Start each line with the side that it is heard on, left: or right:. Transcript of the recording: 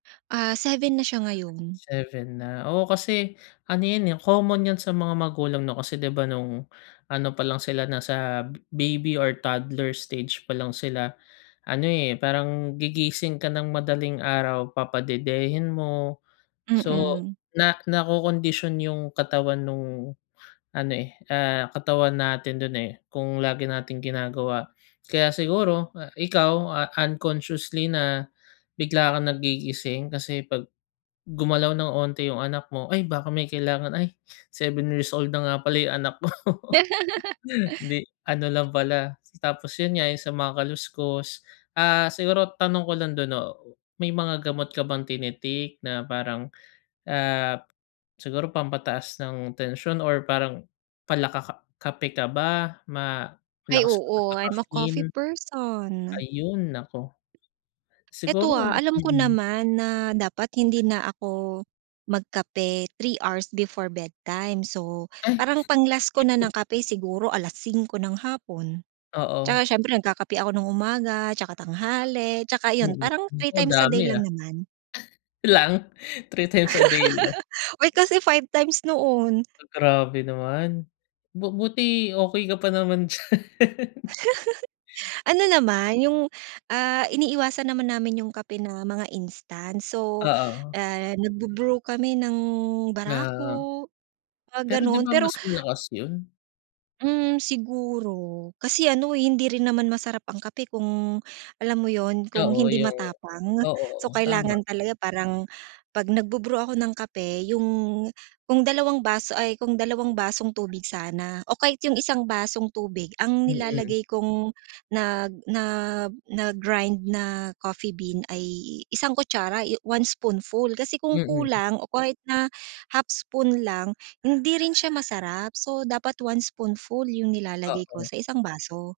right: Ah, 7 na siya ngayon.
left: 7 na, oo kasi ano yun, eh, common yan sa mga magulang 'no kasi 'di ba nung ano pa lang sila nasa baby or toddler stage pa lang sila ano, eh, parang gigising ka ng madaling araw papadedehin mo. So
right: Mm.
left: na nakokondisyon yung katawan nung ano, eh, ah, katawan natin do'n, eh, kung lagi nating ginagawa. Kaya siguro ikaw a unconsciously na bigla kang nagigising kasi pag, gumalaw ng konti yung anak mo, "Ay, baka may kailangan. Ay, 7 years old na nga pala yung anak ko." 'di ano lang pala, tapos yun nga yung sa mga kaluskos. Ah, siguro tanong ko lang do'n 'no, may mga gamot ka bang tini-take na parang, ah, siguro pampataas ng tensyon or parang pala ka kape ka ba, ma
right: Ay,
left: malakas ka sa
right: oo I'm a coffee
left: caffeine?
right: person.
left: Ayun, naku!
right: Ito,
left: Siguro
right: ah, alam ko
left: mm.
right: naman na dapat hindi na ako magkape 3 hours before bedtime, so
left: Ay!
right: parang pang-last ko na ng kape siguro 5:00 ng hapon,
left: Oo.
right: 'tsaka siyempre nagkakape ako ng umaga 'tsaka tanghali, 'tsaka iyon
left: Mm.
right: parang three
left: Naku
right: times a
left: dami,
right: day
left: ah.
right: lang naman.
left: Lang? 3x a day lang.
right: Uy, kasi 5x noon.
left: Grabe naman, bu buti okey ka pa naman diyan.
right: Ano naman yung, ah, iniiwasan naman namin yung kape na mga instant. So,
left: Oo.
right: ah, nagbu-brew kami ng
left: Na, oo.
right: barako, mga
left: Pero 'di
right: gano'n
left: ba
right: pero
left: mas malakas yun?
right: Mm, siguro. Kasi ano hindi rin naman masarap ang kape kung alam mo yun kung
left: Oo,
right: hindi
left: yung
right: matapang.
left: oo,
right: So,
left: oo tama.
right: kailangan talaga parang, pag nagbu-brew ako ng kape yung kung dalawang bas ay kung dalawang basong tubig sana o kahit yung isang basong tubig ang
left: Mm.
right: nilalagay kong nag na na grind na coffee bean ay i isang kutsara, yu 1 spoonful kasi kung
left: Mm.
right: kulang o kahit na 1/2 spoon lang hindi rin siya masarap, so dapat 1 spoonful yung nilalagay ko
left: Oo.
right: sa isang baso.